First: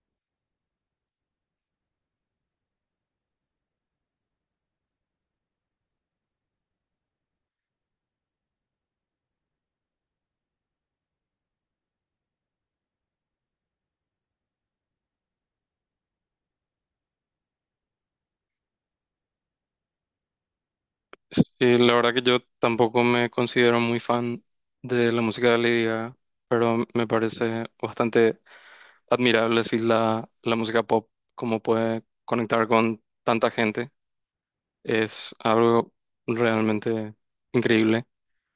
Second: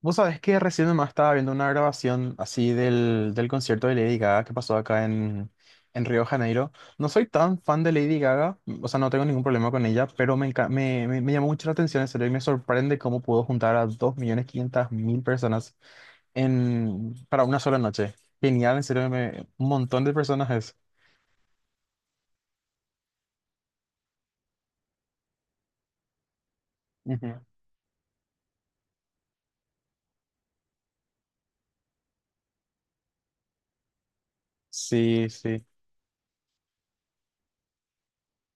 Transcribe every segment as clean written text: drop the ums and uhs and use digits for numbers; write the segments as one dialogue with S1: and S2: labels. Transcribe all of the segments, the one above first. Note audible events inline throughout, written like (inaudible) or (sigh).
S1: Vos sabés que recién nomás estaba viendo una grabación así del concierto de Lady Gaga que pasó acá en Río de Janeiro. No soy tan fan de Lady Gaga, o sea, no tengo ningún problema con ella, pero me, enca- me llamó mucho la atención en serio y me sorprende cómo pudo juntar a 2.500.000 personas en, para una sola noche. Genial, en serio, un montón de personas es.
S2: Sí, la verdad que yo tampoco me considero muy fan de la música de Lady Gaga, pero me
S1: Ujú.
S2: parece bastante admirable si la música pop, como puede conectar con tanta gente,
S1: Sí,
S2: es
S1: sí,
S2: algo realmente increíble.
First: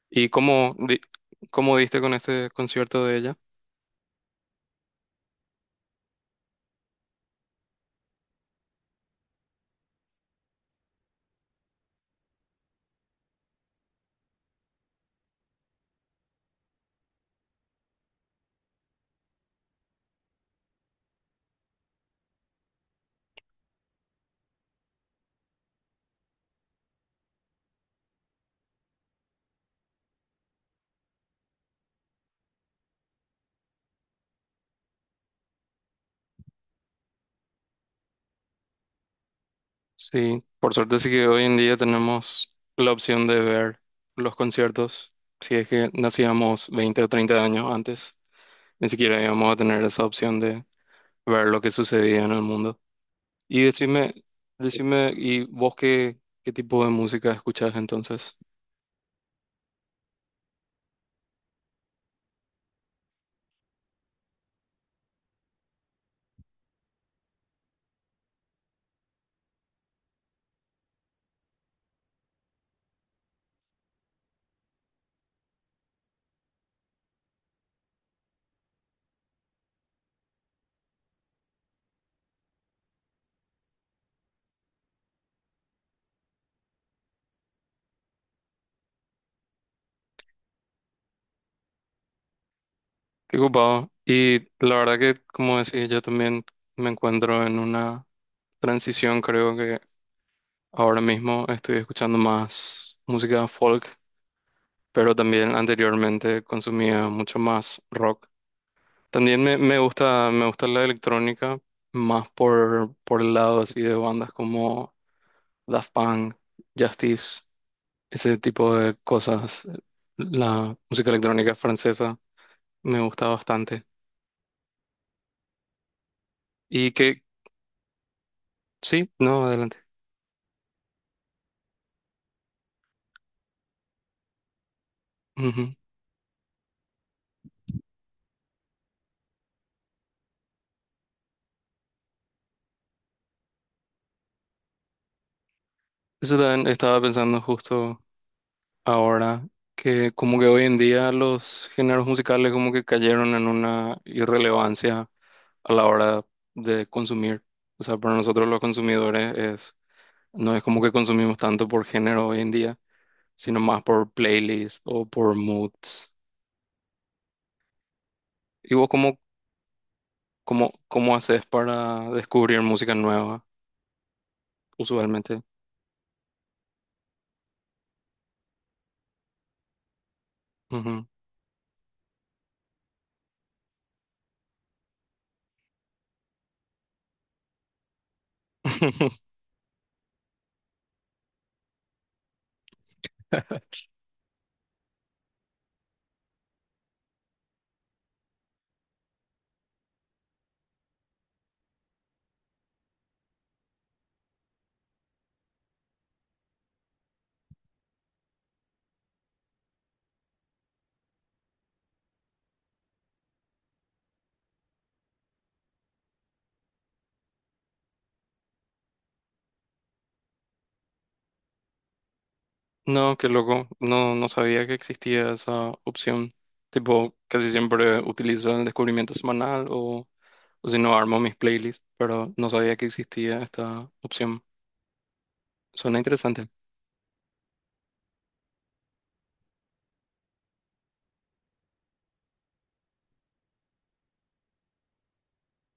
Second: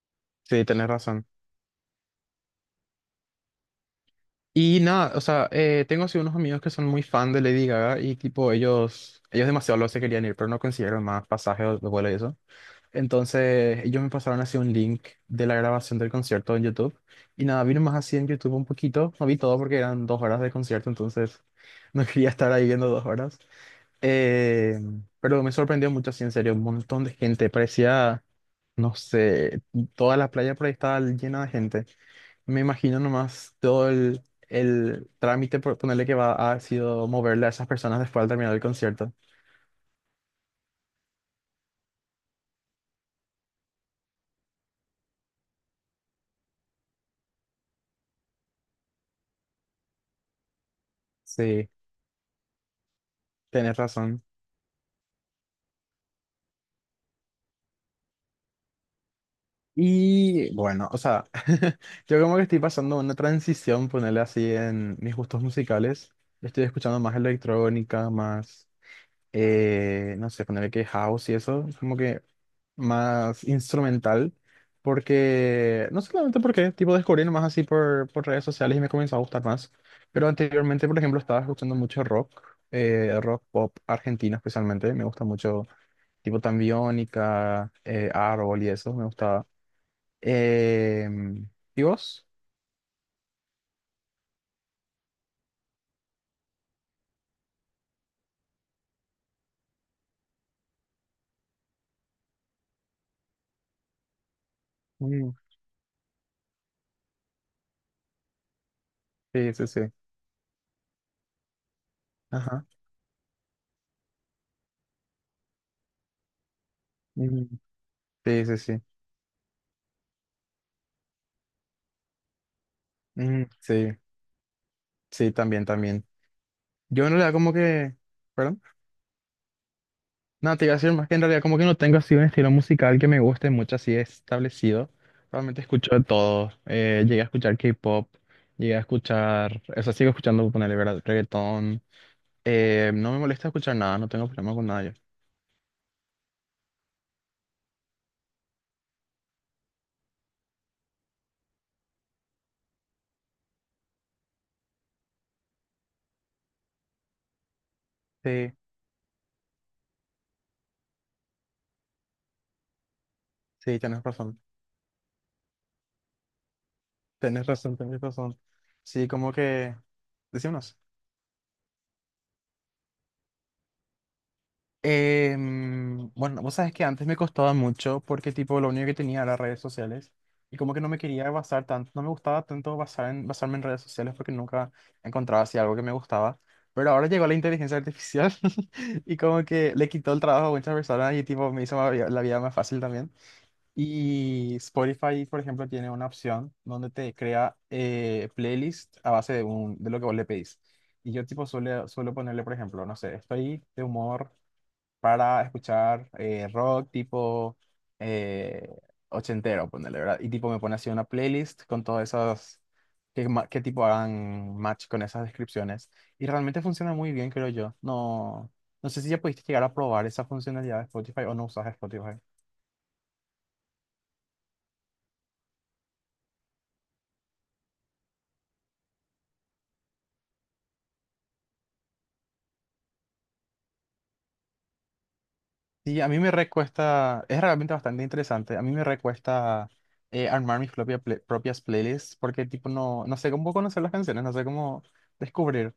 S2: ¿Y
S1: sí,
S2: cómo,
S1: tenés
S2: di-
S1: razón.
S2: cómo diste con este concierto de ella?
S1: Y nada, o sea, tengo así unos amigos que son muy fan de Lady Gaga y tipo ellos demasiado lo se querían ir, pero no consiguieron más pasajes de vuelo y eso. Entonces ellos me pasaron así un link de la grabación del concierto en YouTube y nada, vi más así en YouTube un poquito, no vi todo porque eran 2 horas de concierto, entonces no (laughs) quería estar ahí viendo 2 horas. Eh, pero me sorprendió mucho así, en serio, un montón de gente, parecía, no sé, toda la playa por ahí estaba llena de gente. Me imagino nomás todo el trámite, por ponerle que va, ha sido moverle a esas personas después al terminar el concierto.
S2: Sí, por suerte sí que hoy en día tenemos la opción de ver los conciertos, si es que nacíamos 20 o 30 años antes. Ni siquiera íbamos a tener esa opción ver lo que
S1: Sí,
S2: sucedía en el mundo. Y
S1: tenés
S2: decime,
S1: razón.
S2: decime, ¿y vos qué tipo de música escuchás entonces?
S1: Y bueno, o sea, (laughs) yo como que estoy pasando una transición, ponerle así en mis gustos musicales. Estoy escuchando más electrónica, más no sé, ponerle que house y eso, es como que más instrumental, porque, no solamente porque, tipo, descubrí nomás así por redes sociales y me comenzó a gustar más, pero anteriormente, por ejemplo, estaba escuchando mucho rock, rock pop argentino especialmente, me gusta mucho, tipo, tambiónica Árbol y eso, me gustaba. Em, ¿Y vos?
S2: Qué ocupado. Y la verdad que, como decía, yo también me encuentro en una transición, creo que ahora mismo estoy escuchando más música folk, pero
S1: Mm,
S2: también anteriormente consumía mucho más rock. También
S1: sí,
S2: me,
S1: sí,
S2: me
S1: sí,
S2: gusta, me gusta la electrónica más
S1: ajá,
S2: por el lado así de bandas como Daft Punk, Justice.
S1: mm,
S2: Ese
S1: sí, sí,
S2: tipo
S1: sí,
S2: de cosas, la música electrónica francesa me gusta
S1: mm,
S2: bastante.
S1: sí, sí, también, también.
S2: Y
S1: Yo no
S2: que,
S1: le da como que... ¿Perdón?
S2: sí, no, adelante.
S1: No, te iba a decir más que en realidad como que no tengo así un estilo musical que me guste mucho, así establecido. Realmente
S2: Ujú.
S1: escucho de todo. Llegué a escuchar K-pop, llegué a escuchar, o sea, sigo escuchando, ponerle verdad, reggaetón. No me molesta escuchar nada, no tengo problema con nada yo.
S2: Eso también estaba pensando justo ahora, que como que hoy en día los géneros musicales como que cayeron en una irrelevancia a la hora de consumir. O sea, para nosotros
S1: Sí,
S2: los consumidores es, no es como que consumimos tanto por género hoy en día, sino
S1: sí,
S2: más
S1: tienes
S2: por
S1: razón.
S2: playlist o por moods.
S1: Tienes razón, tienes razón.
S2: ¿Y vos
S1: Sí,
S2: cómo,
S1: como que...
S2: ¿Cómo,
S1: Decímonos.
S2: cómo haces para descubrir música nueva, usualmente?
S1: Bueno, vos sabes que antes me costaba mucho porque tipo lo único que tenía era redes sociales y como que no me
S2: Ujú.
S1: quería basar tanto, no me gustaba tanto basar en, basarme en redes sociales porque nunca encontraba así algo que me gustaba. Pero ahora llegó la inteligencia artificial (laughs) y
S2: (laughs)
S1: como que le quitó el trabajo a muchas personas y tipo me hizo la vida más fácil también. Y Spotify, por ejemplo, tiene una opción donde te crea playlist a base de lo que vos le pedís. Y yo tipo suelo ponerle, por ejemplo, no sé, estoy de humor para escuchar rock tipo eh, ochentero, ponerle, ¿verdad? Y tipo me pone así una playlist con todas esas, que tipo hagan match con esas descripciones. Y realmente funciona muy bien, creo yo. No, no sé si ya pudiste llegar a probar esa funcionalidad de Spotify o no usas Spotify.
S2: No, qué loco. No, no sabía que existía esa opción. Tipo, casi siempre utilizo el descubrimiento semanal o si no, armo mis playlists, pero no sabía que existía esta opción. Suena
S1: Sí, a mí me
S2: interesante.
S1: recuesta, es realmente bastante interesante. A mí me recuesta armar propias playlists porque tipo no, no sé cómo conocer las canciones, no sé cómo descubrir.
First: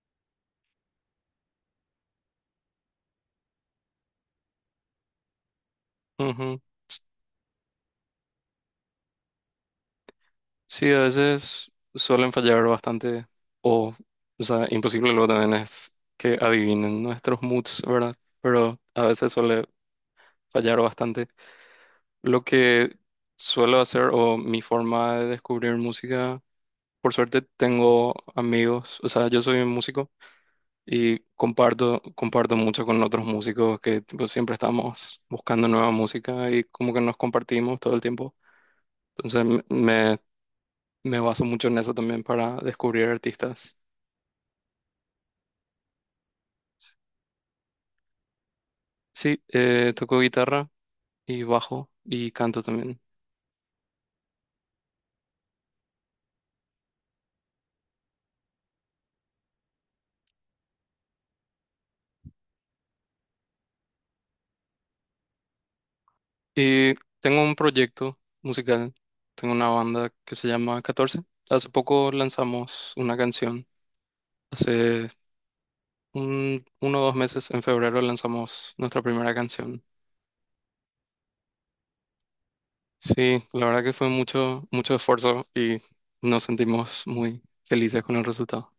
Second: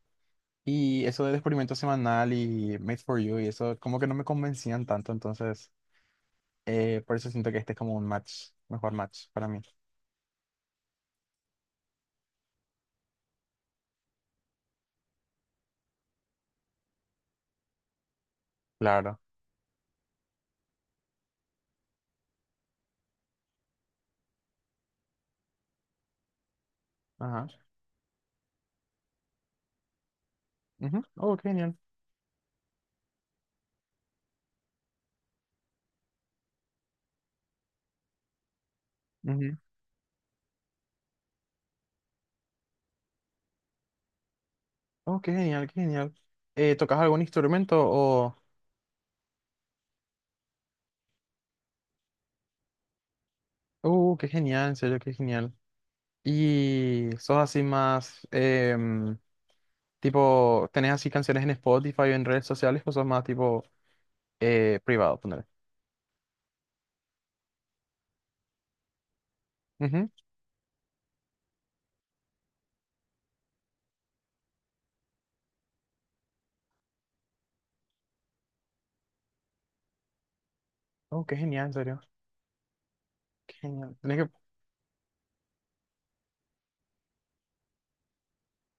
S1: Y eso del experimento semanal y Made for You y eso como que no me convencían tanto, entonces
S2: Ujú. S-
S1: por eso siento que este es como un match, mejor match para mí.
S2: Sí, a veces suelen fallar bastante o, o sea, imposible luego también es que adivinen nuestros moods, ¿verdad? Pero a
S1: Claro.
S2: veces suele fallar bastante. Lo que suelo hacer o mi forma de descubrir música, por suerte
S1: Ajá.
S2: tengo amigos, o sea, yo soy un músico
S1: Ujú.
S2: y
S1: Oh, qué genial.
S2: comparto, comparto mucho con otros músicos que tipo, siempre estamos buscando nueva música y como que nos compartimos todo el tiempo. Entonces
S1: Ujú.
S2: me baso mucho en eso también para descubrir artistas.
S1: Oh, qué genial, qué genial. ¿Tocas algún instrumento o...?
S2: Sí, toco guitarra y bajo y canto también.
S1: Qué genial, en serio, qué genial. Y sos así más, tipo, ¿tenés así canciones en Spotify o en redes sociales o sos más tipo privado, poner
S2: Y tengo un proyecto musical, tengo una
S1: Ujú.
S2: banda que se llama catorce. Hace poco lanzamos una canción, hace 1 o 2 meses, en febrero lanzamos nuestra primera canción.
S1: Oh, qué genial, en serio.
S2: Sí,
S1: Qué
S2: la verdad que
S1: genial.
S2: fue
S1: Tenés que
S2: mucho, mucho esfuerzo y nos sentimos muy felices con el resultado.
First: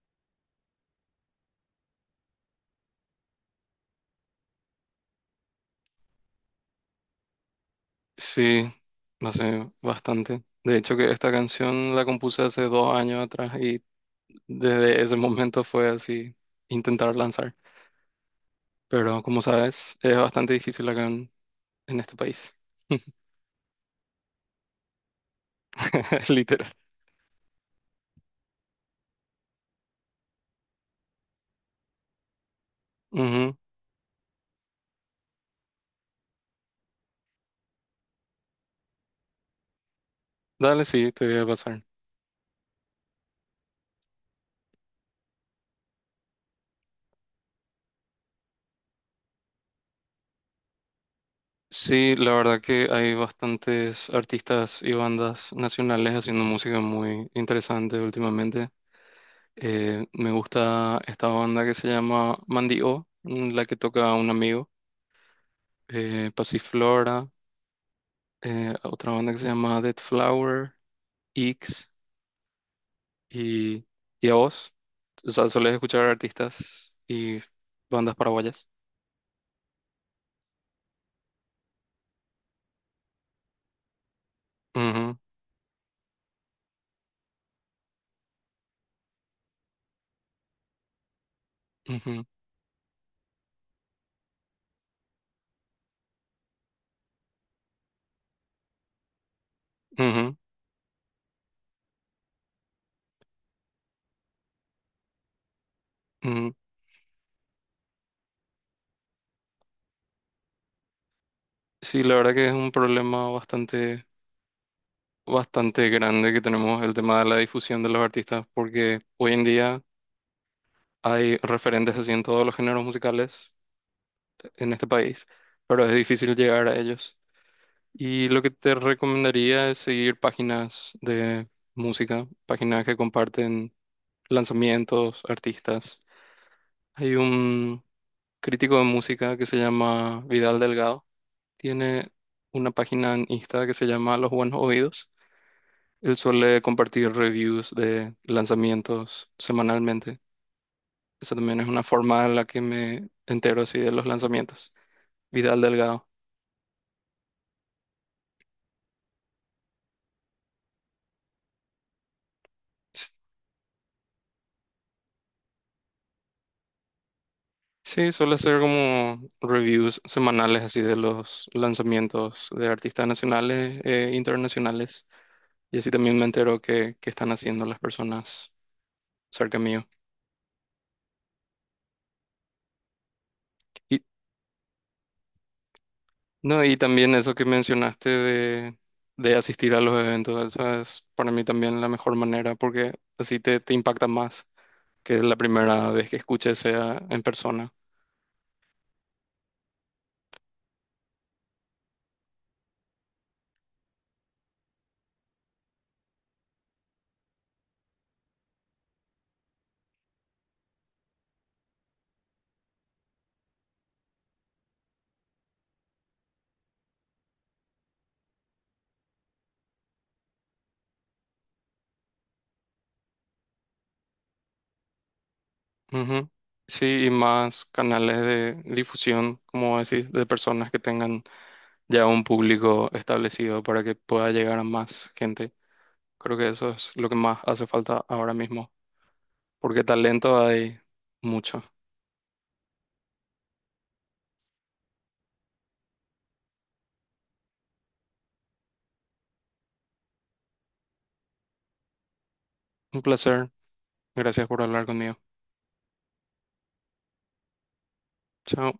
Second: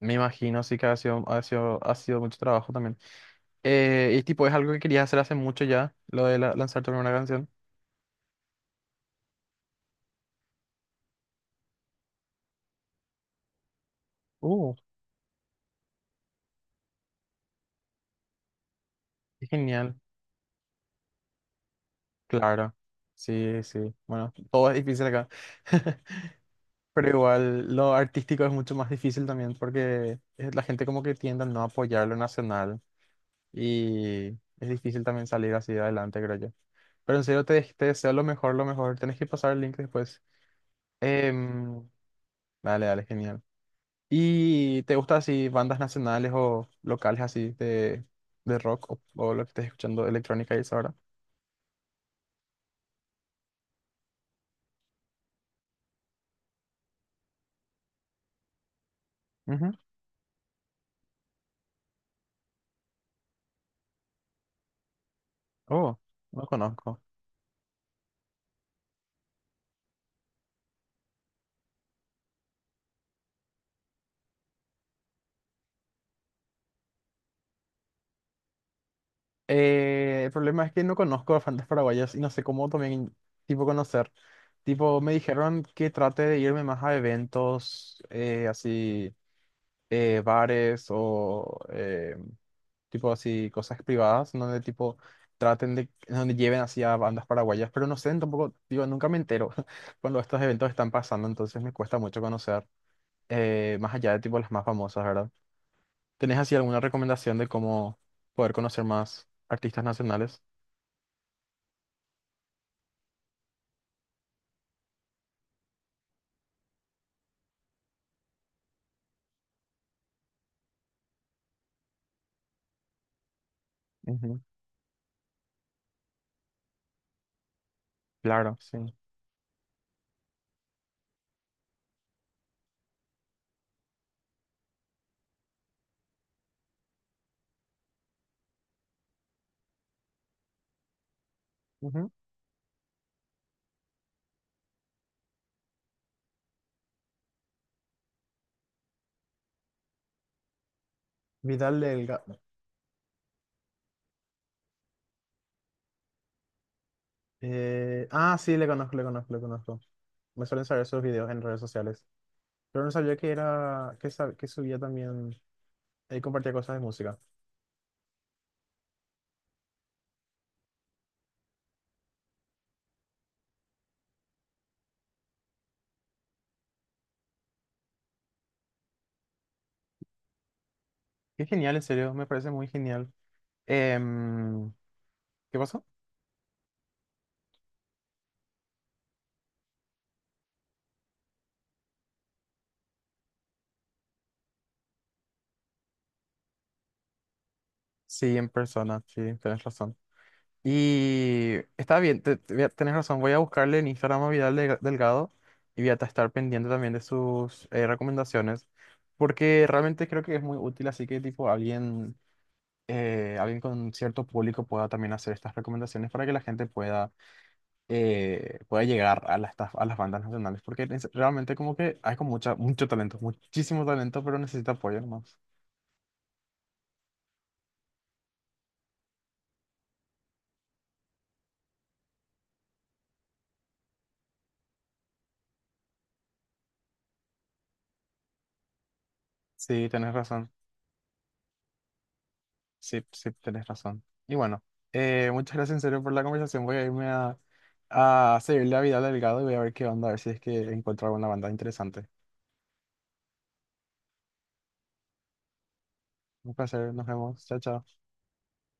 S1: Me imagino, sí que ha sido, ha sido, ha sido mucho trabajo también. Y tipo, es algo que querías hacer hace mucho ya, lo de lanzar tu primera canción.
S2: Sí, hace bastante. De hecho, que esta canción la compuse hace 2 años atrás y
S1: Uh,
S2: desde ese momento fue así intentar lanzar. Pero como
S1: qué genial.
S2: sabes, es bastante difícil acá en este país.
S1: Claro. Sí, sí. Bueno, todo es difícil acá.
S2: (laughs) Literal.
S1: (laughs) Pero igual, lo artístico es mucho más difícil también porque la gente como que tiende a no apoyar lo nacional
S2: Ujú.
S1: y es difícil también salir así de adelante, creo yo. Pero en serio, te deseo lo mejor, lo mejor. Tenés que pasar el link después.
S2: Dale, sí, te voy a pasar.
S1: Em, Dale, dale, genial. ¿Y te gusta así bandas nacionales o locales así de rock o lo que estés escuchando electrónica y eso ahora?
S2: Sí, la verdad que hay bastantes artistas y bandas nacionales haciendo música muy interesante últimamente.
S1: Ujú.
S2: Me gusta esta banda que se llama Mandy O, la que toca un amigo.
S1: Oh, no conozco.
S2: Pasiflora, otra banda que se llama Dead Flower, X y, y a vos. O sea, solés escuchar artistas y bandas paraguayas.
S1: El problema es que no conozco a bandas paraguayas y no sé cómo también tipo conocer. Tipo, me
S2: Ujú,
S1: dijeron que trate de irme más a eventos así, bares o
S2: ujú,
S1: tipo así cosas privadas donde tipo traten de, donde lleven así a bandas paraguayas, pero no sé, tampoco, digo, nunca me entero (laughs) cuando
S2: ujú,
S1: estos eventos están pasando, entonces me cuesta mucho conocer, más allá de tipo las más famosas, ¿verdad? ¿Tenés
S2: ujú.
S1: así alguna recomendación de cómo poder conocer más artistas nacionales?
S2: Sí, la verdad que es un problema bastante, bastante grande que tenemos el tema de la difusión de los artistas, porque hoy en día hay referentes así en todos los géneros musicales
S1: Ujú,
S2: en este país, pero es difícil llegar a ellos. Y lo que
S1: Claro,
S2: te
S1: sí.
S2: recomendaría es seguir páginas de música, páginas que comparten lanzamientos, artistas. Hay un crítico de música que se llama Vidal Delgado,
S1: ujú.
S2: tiene una página en Insta que se llama Los Buenos Oídos. Él suele compartir reviews de lanzamientos semanalmente. Esa también es
S1: Vidal
S2: una forma en
S1: Delgado.
S2: la que me entero así de los lanzamientos. Vidal Delgado.
S1: Sí, le conozco, le conozco, le conozco. Me suelen saber sus videos en redes sociales. Pero no
S2: S-
S1: sabía que era, que subía también, él compartía cosas de música.
S2: Sí, suele hacer como reviews semanales así de los lanzamientos de artistas nacionales e internacionales. Y así también me entero qué están haciendo las personas cerca mío.
S1: Qué genial, en serio, me parece muy genial.
S2: Y,
S1: Em, ¿Qué pasó?
S2: no, y también eso que mencionaste de asistir a los eventos, eso es para mí también la mejor manera porque así te impacta más que la primera vez que escuche sea en persona.
S1: Sí, en persona, sí, tenés razón. Y está bien, te voy tenés razón, voy a buscarle en Instagram a Delgado y voy estar pendiente también de sus recomendaciones, porque realmente creo que es muy útil, así que tipo alguien, alguien con cierto público pueda también hacer estas recomendaciones para que la gente pueda, pueda llegar a a las bandas nacionales, porque realmente como que hay con mucho talento, muchísimo talento, pero necesita apoyo nomás.
S2: Ujú. Sí, y más canales de difusión, como decís, de personas que tengan ya un público establecido para que pueda llegar a más gente. Creo que eso es lo que más hace falta ahora mismo, porque
S1: Sí, tenés
S2: talento
S1: razón.
S2: hay mucho.
S1: Sí, sí, tenés razón. Y bueno, muchas gracias en serio por la conversación. Voy a irme a seguirle a Vidal Delgado y voy a ver qué onda, a ver si es que encuentro alguna banda interesante.
S2: Un placer. Gracias por hablar conmigo.
S1: Un placer, nos vemos. Chao, chao.
S2: Chao.